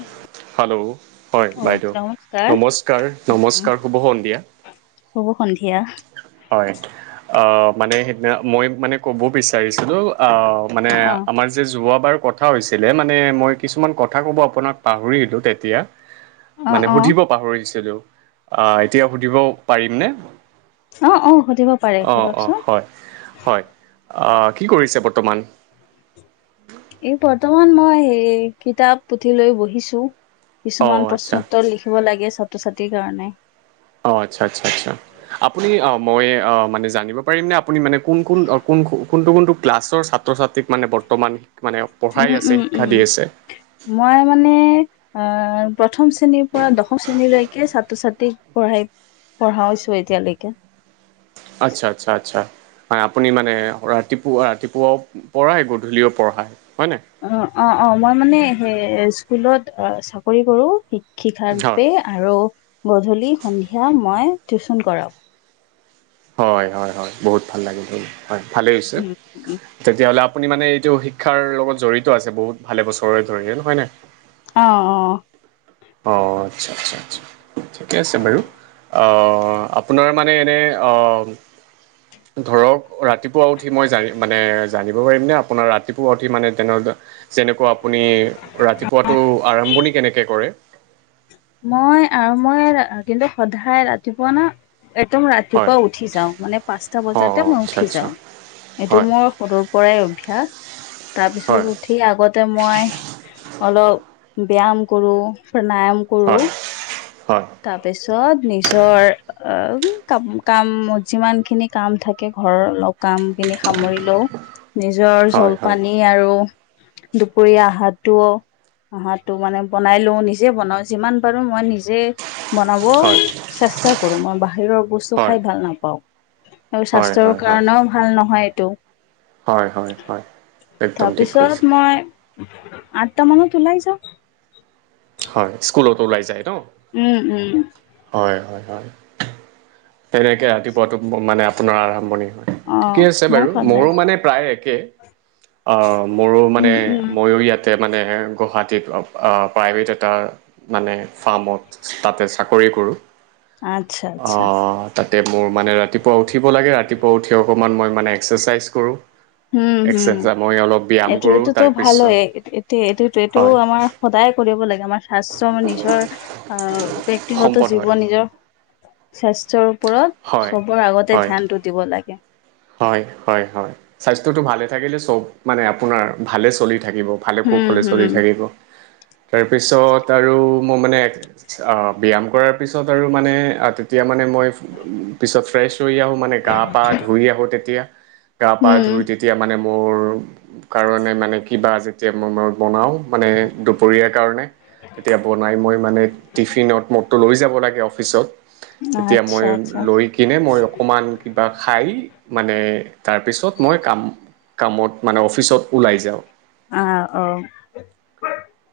Hello hello হয় অ বাইদেউ। নমস্কাৰ নমস্কাৰ নমস্কাৰ শুভ সন্ধিয়া। শুভ সন্ধিয়া। হয় অ' মানে সেইদিনা মই মানে ক'ব বিচাৰিছিলো আহ মানে অ অ আমাৰ যে যোৱবাৰ কথা হৈছিলে, মানে মই কিছুমান কথা ক'ব আপোনাক পাহৰিলো তেতিয়া অ মানে অ সুধিব পাহৰিছিলো, আহ এতিয়া সুধিব পাৰিম নে? অঁ অঁ সুধিব পাৰে অঁ অঁ সোধকচোন হয় হয়। কি কৰিছে বৰ্তমান? এই বৰ্তমান মই সে কিতাপ পুথি লৈ বহিছো। অঁ কিছুমান আচ্ছা প্ৰশ্নোত্তৰ লিখিব লাগে, ছাত্ৰ ছাত্ৰীৰ কাৰণে। অঁ, আচ্ছা আচ্ছা আচছা। আপুনি অঁ মই অঁ মানে জানিব পাৰিম নে আপুনি মানে কোন কোন অঁ কোনটো কোনটো ক্লাছৰ ছাত্ৰ ছাত্ৰ ছাত্ৰীক মানে বৰ্তমান মানে পঢ়াই উম আছে, উম শিক্ষা উম দি আছে? মই মানে আহ প্ৰথম শ্ৰেণীৰ পৰা দশম শ্ৰেণীলৈকে ছাত্ৰ ছাত্ৰীক পঢ়াই পঢ়াই হৈছো এতিয়ালৈকে। আচ্ছা', আচ্ছা', আচ্ছা'। হয়', আপুনি মানে, ৰাতিপুৱা ৰাতিপুৱাও পঢ়াই, গধূলিও পঢ়াই, হয় নাই? অঁ, অঁ, অঁ, মই মানে সে স্কুলত অ' চাকৰি কৰো, হয় শিক্ষিকাৰূপে। আৰু গধূলি স, ন্ধিয়া মই টিউচন কৰাওঁ। হয়', হয়', হয়', বহুত ভাল লাগিল হয়', ভালেই হৈছে। উম, উম, তেতিয়া হ'লে আপুনি মানে এইটো শিক্ষাৰ লগত জড়িত আছে, বহুত ভালে বছৰে ধৰি, হয় নাই? অঁ', অহ'। অহ', আচ্ছা', আচ্ছা', আচ্ছা', ঠিকে আছে বাৰু। অহ', আপোনাৰ মানে এনে অহ' ধৰক ৰাতিপুৱা উঠি মই জাৰি মানে জানিব পাৰিমনে আপোনাৰ ৰাতিপুৱা উঠি মানে তেনৰ যেনেকুৱা আপুনি ৰাতিপুৱাটো আৰম্ভণি কেনেকে কৰে? মই আৰু মই কিন্তু সদায় ৰাতিপুৱা না একদম হয় ৰাতিপুৱা উঠি যাওঁ মানে পাঁচটা অঁ বজাতে অঁ মই আচ্ছা উঠি আচ্ছা যাওঁ, এইটো হয় মোৰ সৰুৰ পৰাই অভ্যাস', তাৰপিছত হয় উঠি আগতে মই অলপ ব্যায়াম কৰো, প্ৰাণায়াম কৰো হয়', হয়'। তাৰপিছত নিজৰ অঁ কা কাম, যিমান খিনি কাম থাকে ঘৰৰ লগ কাম খিনি সামৰি লওঁ, নিজৰ হয় হয় জলপানী আৰু দুপৰীয়া আহাৰটো, আহাৰটো মানে বনাই লওঁ, নিজে বনাও। যিমান পাৰো, মই নিজে বনাব হয় চেষ্টা কৰোঁ, মই বাহিৰৰ বস্তু খায় হয় ভাল নাপাওঁ। আৰু হয় স্বাস্থ্যৰ কাৰণেও ভাল নহয় এইটো। হয় হয় হয়'। একদম ঠিক কৈছে তাৰপিছত মই আঠটা মানত ওলাই যাওঁ। হয় স্কুলত ওলাই যায় ন? উম উম। হয় হয় হয়। তেনেকে ৰাতিপুৱাতো মানে আপোনাৰ আৰম্ভণি হয়, অ ঠিকে আছে মোৰ বাৰু সদায় মোৰো মানে প্ৰায় অ মোৰো মানে উম উম মইও ইয়াত তে মানে গুৱাহাটীত প্ৰাইভেট এটাৰ মানে ফাৰ্মত তাতে চাকৰি কৰো, আচ্ছা অ আচ্ছা অঁ তাতে মোৰ মানে ৰাতিপুৱা উঠিব লাগে ৰাতিপুৱা উঠি অকণমান মই মানে এক্সাৰচাইজ কৰোঁ। উম হুম এক্সাৰচাইজ মই অলপ ব্যায়াম এইটো কৰোঁ এইটোতো ভাল তাৰপিছত হয়, এইটো এইটোত এইটো হয় আমাৰ সদায় কৰিব লাগে আমাৰ স্বাস্থ্যৰ নিজৰ আহ ব্যক্তিগত সম্পদ হয়। জীৱন নিজৰ স্বাস্থ্যৰ ওপৰত হয়, চবৰ আগতে হয়, ধ্যানটো দিব লাগে। হয় হয় হয় স্বাস্থ্যটো ভালে থাকিলে চব মানে আপোনাৰ ভালে চলি থাকিব। ভালে হুম কুশলে চলি হুম থাকিব তাৰপিছত আৰু মই মানে অ ব্যায়াম কৰাৰ পিছত আৰু মানে তেতিয়া মানে মই উ পিছত ফ্ৰেছ হৈ আহো মানে গা পা ধু তেতিয়া গা পা ধুই হুম। তেতিয়া মানে মোৰ কাৰণে মানে কিবা যেতিয়া মই মই বনাও মানে দুপৰীয়াৰ কাৰণে তেতিয়া বনাই মই মানে টিফিনত মোৰতো লৈ যাব লাগে অফিচত তেতিয়া মই আচ্ছা আচ্ছা লৈ কিনে মই অকমান কিবা খায় মানে তাৰপিছত মই কাম কামত মানে অফিচত ওলাই যাওঁ। আ অ।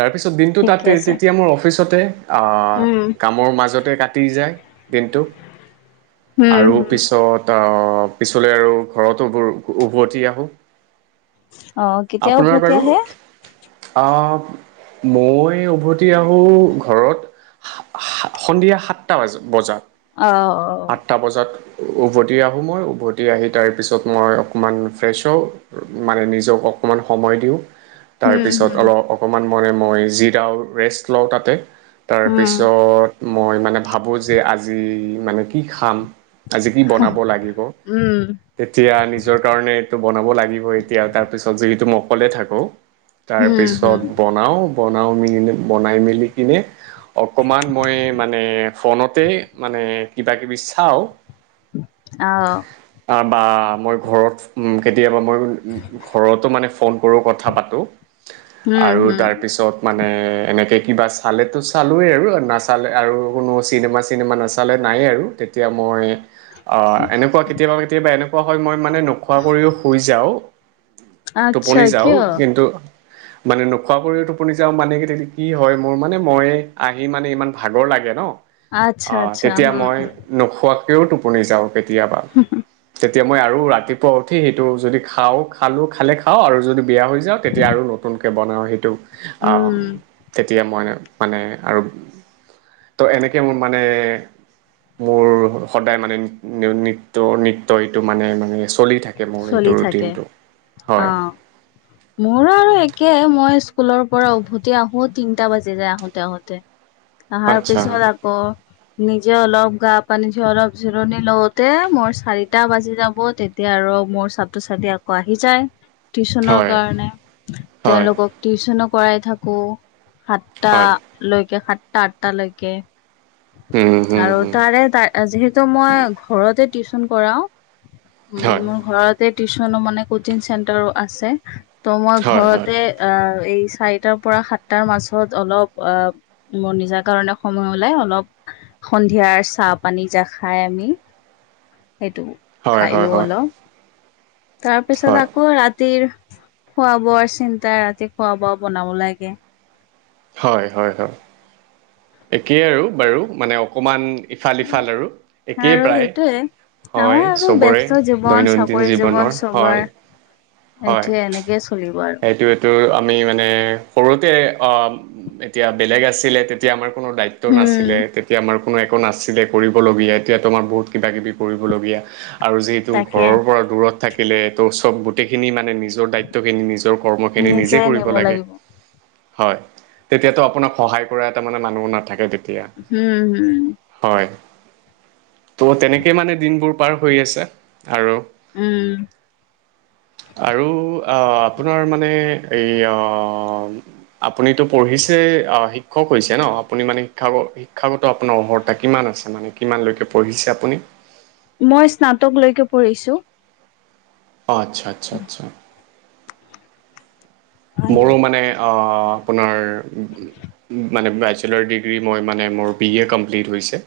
তাৰপিছত দিনটো ঠিকে তাতেই আছে। তেতিয়া মোৰ অফিচতে অ উম কামৰ মাজতে কাটি যায় দিনটো। হুম আৰু হুম। পিছত অহ পিছলৈ আৰু ঘৰতোবোৰ উভতি আহো। অ কেতিয়া আপোনাৰ উভতি বাৰু আহে অহ। মই উভতি আহোঁ ঘৰত [unintelligible] সন্ধিয়া সাতটা ব বজাত। অ অ। টা বজাত উভতি আহোঁ মই, উভতি আহি তাৰ পিছত মই অকণমান ফ্ৰেছ হওঁ উম মানে নিজক অকণমান সময় দিওঁ। হুম তাৰপিছত হুম অলপ অকণমান মানে মই জিৰাও ৰেষ্ট লওঁ তাতে। হুম তাৰপিছত মই মানে ভাবোঁ যে আজি মানে কি খাম আজি কি বনাব লাগিব? উম তেতিয়া নিজৰ কাৰণে এইটো বনাব লাগিব এতিয়া তাৰ পিছত যিহেতু মই অকলে থাকো। হুম হুম। তাৰপিছত বনাওঁ, বনাওঁ মে বনাই মেলি কিনে অকমান মই মানে ফনতে মানে কিবা কিবি চাওঁ। আ অ। তা বা মই ঘৰত উম কেতিয়াবা মই উম ঘৰতো মানে ফোন কৰোঁ কথা পাতোঁ হুম আৰু হুম তাৰপিছত মানে এনেকে কিবা চালেতো চালোৱেই আৰু নাচালে আৰু কোনো চিনেমা - চিনেমা নাচ চালে নাই আৰু তেতিয়া মই অ এনেকুৱা কেতিয়াবা কেতিয়াবা এনেকুৱা হয় মই মানে নোখোৱা কৰিও শুই যাও আচ্ছা টোপনি যাওঁ কিয় কিন্তু মানে নোখোৱা কৰিও টোপনি যাওঁ মানে কেতিয়া কি হয় মোৰ মানে মই আহি মানে ইমান ভাগৰ লাগে ন আচ্ছা আহ আচ্ছা তেতিয়া হুম মই হুম নোখোৱাকেও টোপনি যাও কেতিয়াবা, কে তিয়া মই আৰু ৰাতিপুৱা উঠি সেইটো যদি খাওঁ, খালোঁ খালে খাওঁ আৰু যদি বেয়া হৈ যাওঁ তেতিয়া আৰু ন তুনকে বনাওঁ সেইটো আম উম। তেতিয়া মই মানে আৰু ত এনেকে মোৰ মানে মোৰ স সদায় মানে নি নি নিত্য নিত্য এইটো মানে মানে চ চলি থাকে মোৰ চলি এইটো থাকে ৰুটিনটো অ। হয়। মোৰো আৰু একে, মই স্কুলৰ পৰা উভতি আহো তিনটা বাজি যায় আহোতে আহোতে। [inaudible] আহাৰ পিছত আকৌ নিজে অলপ গা পানী জিৰ অলপ জিৰণি লওতে, মোৰ চাৰিটা বাজি যাব তেতিয়া আৰু মোৰ ছাত্ৰ - ছাত্ৰী আকৌ আহি যায় টিউছনৰ হয় কাৰণে হয় তেওঁলোকক টিউচনো কৰাই থাকো, সাতটা হয় লৈকে সাতটা, আঠটা লৈকে। হুম, হুম, আৰু হুম, তাৰে তাৰ যিহেতু মই ঘৰতে টিউচন কৰাও হয় উম তে টিউচনো মানে কচিং চেণ্টাৰো আছে, ত' মই হয় হয় ঘৰতে আহ এই চাৰিটাৰ পৰা সাতটাৰ মাজত অলপ অ মোৰ নিজা কাৰণে সময় ওলাই অলপ সন্ধিয়াৰ চাহ - পানী যা খাই আমি সেইটো। হয় খাই হয় লও হয় অল তাৰ পিছত হয় আকৌ ৰাতিৰ, খোৱা - বোৱাৰ চিন্তা ৰাতি খোৱা - বোৱা বনাব লাগে। হয় হয় হয়। একেই আৰু বাৰু মানে অকমান ইফাল সিফাল আৰু একেই আৰু প্ৰায়। সেইটোয়ে। আমাৰ হয় আৰু চবৰে, ব্যস্ত জীৱন দৈনন্দিন চাকৰি জীৱনৰ হয়। এইটোৱে এনেকে চলিব আৰু। টো আমি মানে সৰুতে আহ এতিয়া বেলেগ আছিলে তেতিয়া আমাৰ কোনো দায়িত্ব উম, নাছিলে তেতিয়া আমাৰ কোনো একো নাছিলে কৰিবলগীয়া এতিয়া তোমাৰ বহুত কিবা কিবি কৰিবলগীয়া আৰু যিহেতু তাকে ঘৰৰ পৰা দূৰত থাকিলে, তোৰ চব গোটেইখিনি মানে নিজৰ দায়িত্বখিনি নিজৰ কৰ্মখিনি নিজে কৰিব নিব লাগে। লাগিব। হয়, তেতিয়াতো আপোনাক সহায় কৰা এটা মানে মানুহ নাথাকে তেতিয়া। হুম, হুম। হয়, ত' তেনেকে মানে দিনবোৰ পাৰ হৈ আছে আৰু। উম। আৰু অ' আপোনাৰ মানে এই আ আপুনিতো পঢ়িছে, অ' শিক্ষক হৈছে ন' আপুনি মানে শিক্ষ শিক্ষাগত আপোনাৰ অৰ্হতা কিমান আছে মানে কিমানলৈকে পঢ়িছে আপুনি? মই স্নাতকলৈকে পঢ়িছোঁ। অ' আচ্ছা আচ্ছা আচ্ছা। আৰু মোৰো মানে অ' আপোনাৰ মানে বেচেলৰ ডিগ্ৰী মই মানে মোৰ বি এ কমপ্লিট হৈছে।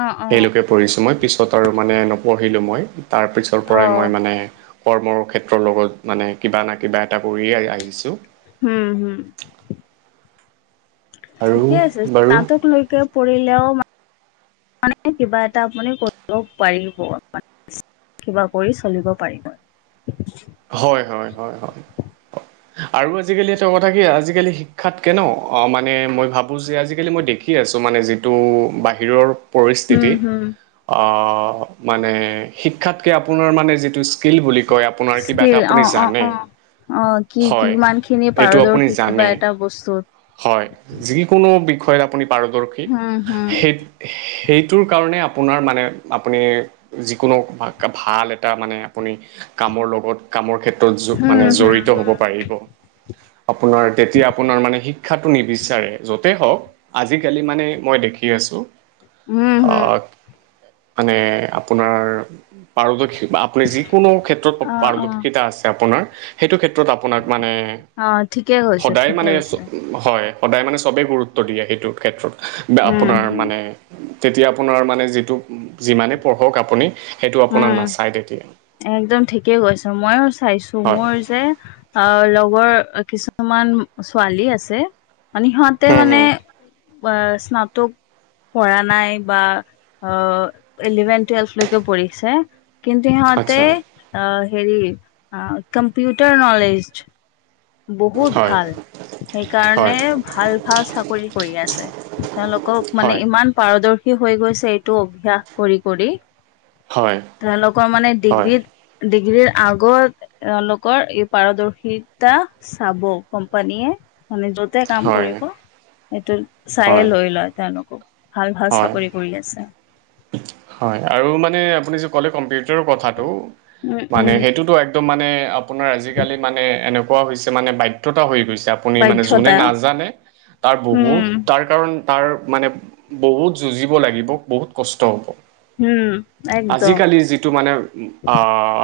অ', অ', সেইলৈকে পঢ়িছোঁ মই, পিছত আৰু মানে নপঢ়িলোঁ মই। তাৰপিছৰ পৰাই মই অ', মানে কৰ্মৰ ক্ষেত্ৰৰ লগত মানে কিবা না কিবা এটা কৰিয়ে আহি ছোঁ। হু, হু। আৰু ঠিকে আছে, বাৰু স্নাতকলৈকে পঢ়িলেও মানে কিবা এটা আপুনি কৰিব পাৰিব [unintelligible] কিবা কৰি চলিব পাৰিব। হয় হয় হয় হয়। আৰু আজিকালি এটা কথা কি আজিকালি শিক্ষাতকে ন' অ' মানে মই ভাবোঁ যে আজিকালি মই দেখ শিকি আছোঁ মানে যিটো বাহিৰৰ উম, পৰিস্থিতি হম। অ' মানে শিক্ষাতকে আপোনাৰ মানে যিটো স্কিল বুলি কয় আপোনাৰ কিবা এটা স্কিল আপুনি অ', অ', জানে অ'। অ' কি হয় কিমানখিনি এইটো আপুনি পাৰদৰ্শিতা জানে বা এটা বস্তুত। হয়, যিকোনো বিষয়ত আপুনি হম, হম। পাৰদৰ্শিক সেই সেইটোৰ কাৰণে আপোনাৰ মানে আপুনি যিকোনো ভাল এটা মানে আপুনি কামৰ লগত কামৰ ক্ষেত্ৰত জ হম, মানে হম, জড়িত হ'ব হম, পাৰিব। আপোনাৰ তেতিয়া আপোনাৰ মানে শিক্ষাটো নিবিচাৰে য'তে হওঁক। আজিকালি মানে মই দেখি আছোঁ। হম, হম, অ' মানে আপোনাৰ পাৰদৰ্শি আপ আপুনি যিকোনো ক্ষেত্ৰত অ', অ', পাৰদৰ্শিতা আছে আপোনাৰ সেইটো ক্ষেত্ৰত আপোনাক মানে, অ', ঠিকে কৈছে, সদায় ঠিকে মানে কৈছে। হয় সদায় মানে চবে গুৰুত্ব দিয়ে সেইটো ক্ষেত্ৰত বা উম, আপোনাৰ উম, মানে তেতিয়া আপোনাৰ মানে যিটো যিমানেই পঢ়ক আপুনি সেইটো আপোনাৰ উম। নাচাই তেতিয়া। একদম ঠিকেই কৈছে। ময়ো চাইছোঁ হয় মোৰ যে অ' লগৰ কিছুমান ছোৱালী আছে মানে সিহঁতে হুম মানে হুম অ' স্নাতক পঢ়া নাই বা অ' ইলেভেন টুৱেলভলৈকে পঢ় ছে কিন্তু সিহঁতে আচ্ছা অ' হেৰি আ, কম্পিউটাৰ ন'লেজ বহুত হয় ভাল সেইকাৰণে হয় ভাল ভাল চাকৰি কৰি আছে। তেওঁলোকক মানে হয় ইমান পাৰদৰ্শি হৈ গৈছে এইটো অভ্যাস কৰি কৰি, হয় তেওঁলোকৰ মানে হয় ডিগ্ৰীত ডিগ্ৰীৰ আগত এওঁলোকৰ এই পাৰদৰ্শিত তা চাব কোম্পানীয়ে। মানে য'তে কাম হয় কৰিব সেইটো চায়ে হয় লৈ লয় তেওঁলোকক। ভাল ভাল হয় চাকৰি কৰি লে আছে। হয় আৰু মানে আপুনি যে ক'লে কম্পিউটাৰ' কথাটো উম মানে উম সেইটোতো এক [unintelligible] মানে আপোনাৰ আজিকালি মানে এনেকুৱা হৈছে মানে বাধ্যতা হৈ গৈছে আপ আপুনি মানে যোনে বাধ্যতা নাজানে তাৰ বহুত উম তাৰ কাৰণ তাৰ মানে বহুত যুঁজিব লাগিব বহুত কষ্ট হ'ব। উম একদম আজিকালিৰ যিটো মানে আ,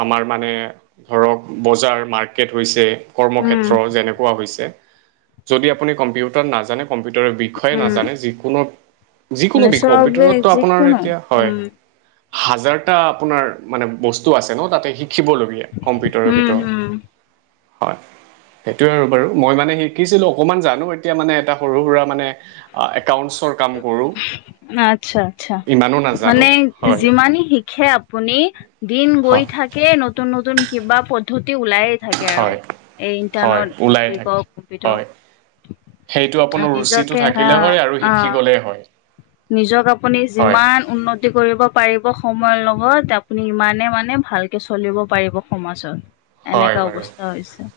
আমাৰ মানে ঘৰক বজাৰ মাৰ্কেট হৈছে উম কৰ্মক্ষেত্ৰ যেনেকুৱা হৈছে যদি আপুনি কম্পিউটাৰ নাজানে কম্পিউটাৰৰ বিখয়ে উম নাজানে যিকোনো মানে যিকোনো বিষ চবে কম্পিউটাৰততো আপোনাৰ যিকোনো এতিয়া হয়। উম হাজাৰটা আপোনাৰ মানে বস্তু আছে ন তাতে শিখিবলগী [unintelligible] কম্পিউটাৰৰ হম হম ভিতৰত হয়। সেটোৱে আৰু বাৰু মই মানে শিকিছিলোঁ অকমান জানো এতিয়া মানে এটা সৰু সুৰা মানে আ, একাউণ্টছৰ কাম কৰোঁ। না আচ্ছা। ইমানো [unintelligible] নাজানো মানে হয় যিমানে শিখে আপুনি দিন গৈ হয় থাক [unintelligible] নতুন নতুন কিবা পদ্ধতি ওলাই থাকে আৰু হয় এই হয় ইণ্টাৰনট ওলাই থাকে [unintelligible] কম্পিউটাৰ হয় সেইটো হা আপোনাৰ ৰুচিটো নিজকে হা থাকিলে হয় আৰু অ', শিকি অ', গ'লেই হয় নিজক আপুনি হয় যিমান উন্নতি কৰিব পাৰিব সময়ৰ লগত আপুনি ইমানে মানে ভালকে চলিব পাৰিব। সমাচত হয় এনেকা বাৰু অৱস্থা হৈছে।